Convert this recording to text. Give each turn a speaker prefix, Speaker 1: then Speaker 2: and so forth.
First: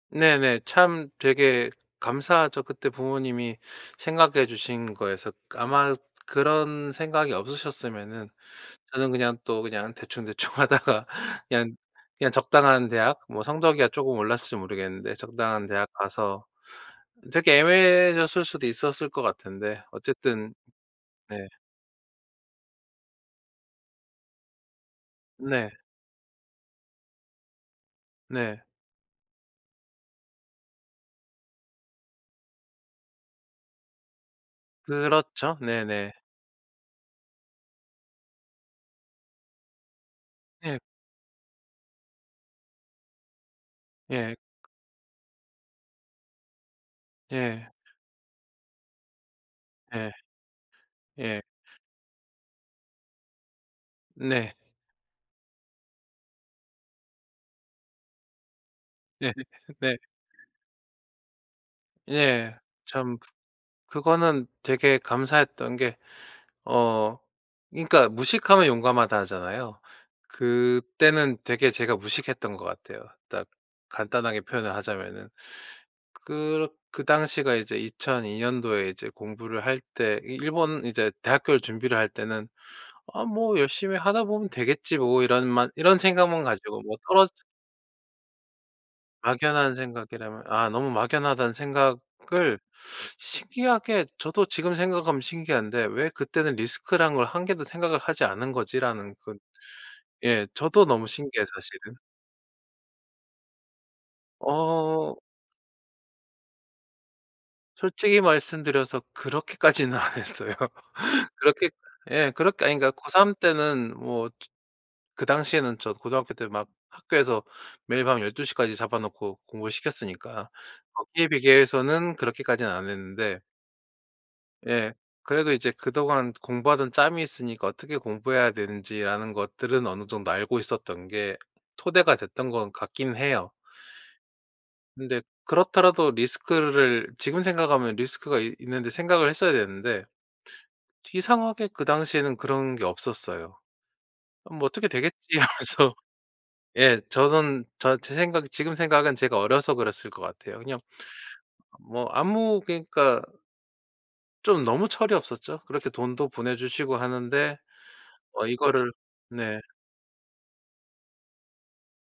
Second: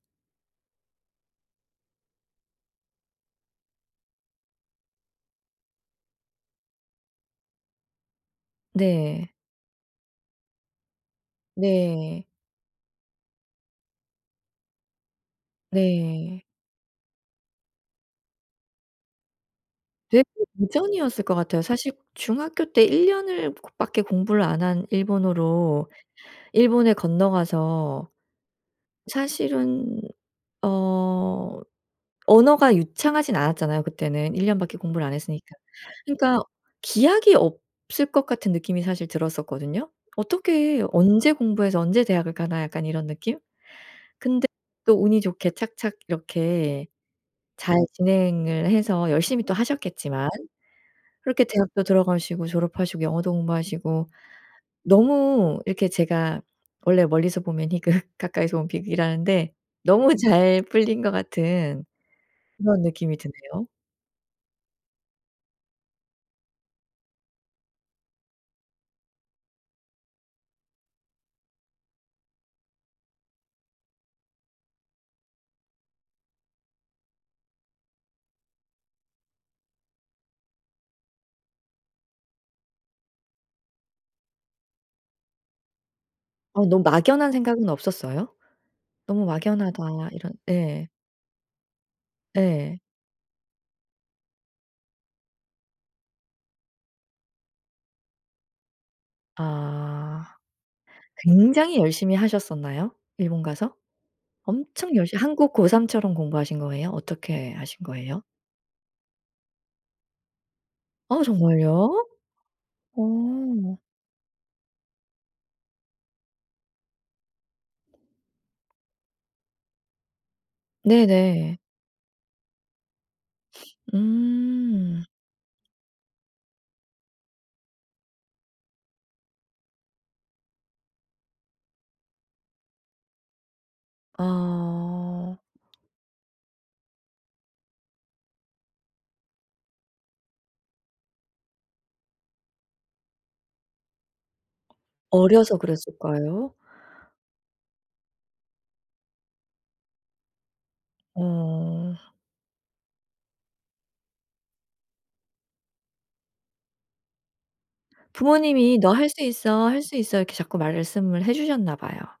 Speaker 1: 네네. 참 되게 감사하죠. 그때 부모님이 생각해 주신 거에서 아마 그런 생각이 없으셨으면은 저는
Speaker 2: 네.
Speaker 1: 그냥 또 그냥 대충 대충하다가 그냥,
Speaker 2: 네.
Speaker 1: 그냥 적당한 대학 뭐 성적이야 조금 올랐을지 모르겠는데 적당한 대학
Speaker 2: 네.
Speaker 1: 가서 되게 애매해졌을 수도 있었을 것 같은데
Speaker 2: 되게
Speaker 1: 어쨌든
Speaker 2: 도전이었을 것
Speaker 1: 네.
Speaker 2: 같아요. 사실 중학교 때 1 년을 밖에 공부를 안 한
Speaker 1: 네.
Speaker 2: 일본어로 일본에 건너가서
Speaker 1: 네.
Speaker 2: 사실은 어 언어가 유창하진 않았잖아요 그때는. 1 년 밖에 공부를 안 했으니까.
Speaker 1: 그렇죠. 네네.
Speaker 2: 그러니까 기약이 없을 것 같은 느낌이 사실 들었었거든요.
Speaker 1: 예.
Speaker 2: '어떻게, 언제 공부해서 언제 대학을 가나.' 약간 이런 느낌?
Speaker 1: 예.
Speaker 2: 근데 또 운이 좋게 착착 이렇게
Speaker 1: 예.
Speaker 2: 잘 진행을 해서 열심히 또
Speaker 1: 예.
Speaker 2: 하셨겠지만,
Speaker 1: 예.
Speaker 2: 그렇게 대학도 들어가시고 졸업하시고 영어도 공부하시고
Speaker 1: 네.
Speaker 2: 너무 이렇게 제가 원래 '멀리서 보면 희극 가까이서 온
Speaker 1: 예.
Speaker 2: 비극.'이라는데
Speaker 1: 네.
Speaker 2: 너무 잘 풀린 것 같은
Speaker 1: 예.
Speaker 2: 그런 느낌이
Speaker 1: 참
Speaker 2: 드네요.
Speaker 1: 그거는 되게 감사했던 게 어 그니까 "무식하면 용감하다." 하잖아요. 그때는 되게 제가 무식했던 것 같아요. 딱 간단하게 표현을 하자면은. 그렇 그 당시가 이제 2002 년도에 이제 공부를 할 때 이 일본 이제 대학교를 준비를 할 때는 '아 뭐 열심히 하다 보면 되겠지 뭐.' 이런 만 이런 생각만
Speaker 2: 어
Speaker 1: 가지고
Speaker 2: 너무
Speaker 1: 뭐 떨어
Speaker 2: 막연한 생각은 없었어요? '너무
Speaker 1: 막연한
Speaker 2: 막연하다.' 이런
Speaker 1: 생각이라면 아
Speaker 2: 예.
Speaker 1: '너무 막연하다.'는 생각을
Speaker 2: 예.
Speaker 1: 신기하게 저도 지금 생각하면 신기한데 '왜 그때는 리스크라는 걸 1 개도 생각을 하지 않은 거지?'라는 그
Speaker 2: 아.
Speaker 1: 예. 저도 너무 신기해요
Speaker 2: 굉장히
Speaker 1: 사실은.
Speaker 2: 열심히 하셨었나요? 일본 가서? 엄청
Speaker 1: 어.
Speaker 2: 열심 한국 고3 처럼 공부하신 거예요? 어떻게 하신
Speaker 1: 솔직히
Speaker 2: 거예요?
Speaker 1: 말씀드려서 그렇게까지는 안 했어요.
Speaker 2: 아
Speaker 1: 그렇게
Speaker 2: 정말요?
Speaker 1: 예. 그렇게 아니 그러니까 고3
Speaker 2: 어.
Speaker 1: 때는 뭐 즈 그 당시에는 저 고등학교 때 막 학교에서 매일 밤 12 시까지 잡아놓고 공부를 시켰으니까 거기에
Speaker 2: 네네.
Speaker 1: 비교해서는 그렇게까지는 안 했는데 예.
Speaker 2: 음.
Speaker 1: 그래도 이제 그동안 공부하던 짬이 있으니까 어떻게 공부해야 되는지라는 것들은 어느 정도 알고 있었던 게 토대가 됐던 것 같긴 해요. 근데
Speaker 2: 아.
Speaker 1: 그렇더라도 리스크를 지금 생각하면 리스크가 이 있는데 생각을 했어야 됐는데 이상하게 그 당시에는 그런 게 없었어요. '뭐 어떻게 되겠지.'
Speaker 2: 어려서
Speaker 1: 하면서
Speaker 2: 그랬을까요?
Speaker 1: 예. 저는 저 제 생각은 지금 생각은 제가 어려서 그랬을 것 같아요. 그냥
Speaker 2: 어.
Speaker 1: 뭐 아무 그러니까 좀 너무 철이 없었죠. 그렇게 돈도 보내주시고 하는데 어
Speaker 2: 부모님이 "너
Speaker 1: 이거를
Speaker 2: 할 수
Speaker 1: 네.
Speaker 2: 있어, 할 수 있어." 이렇게 자꾸 말씀을 해주셨나 봐요.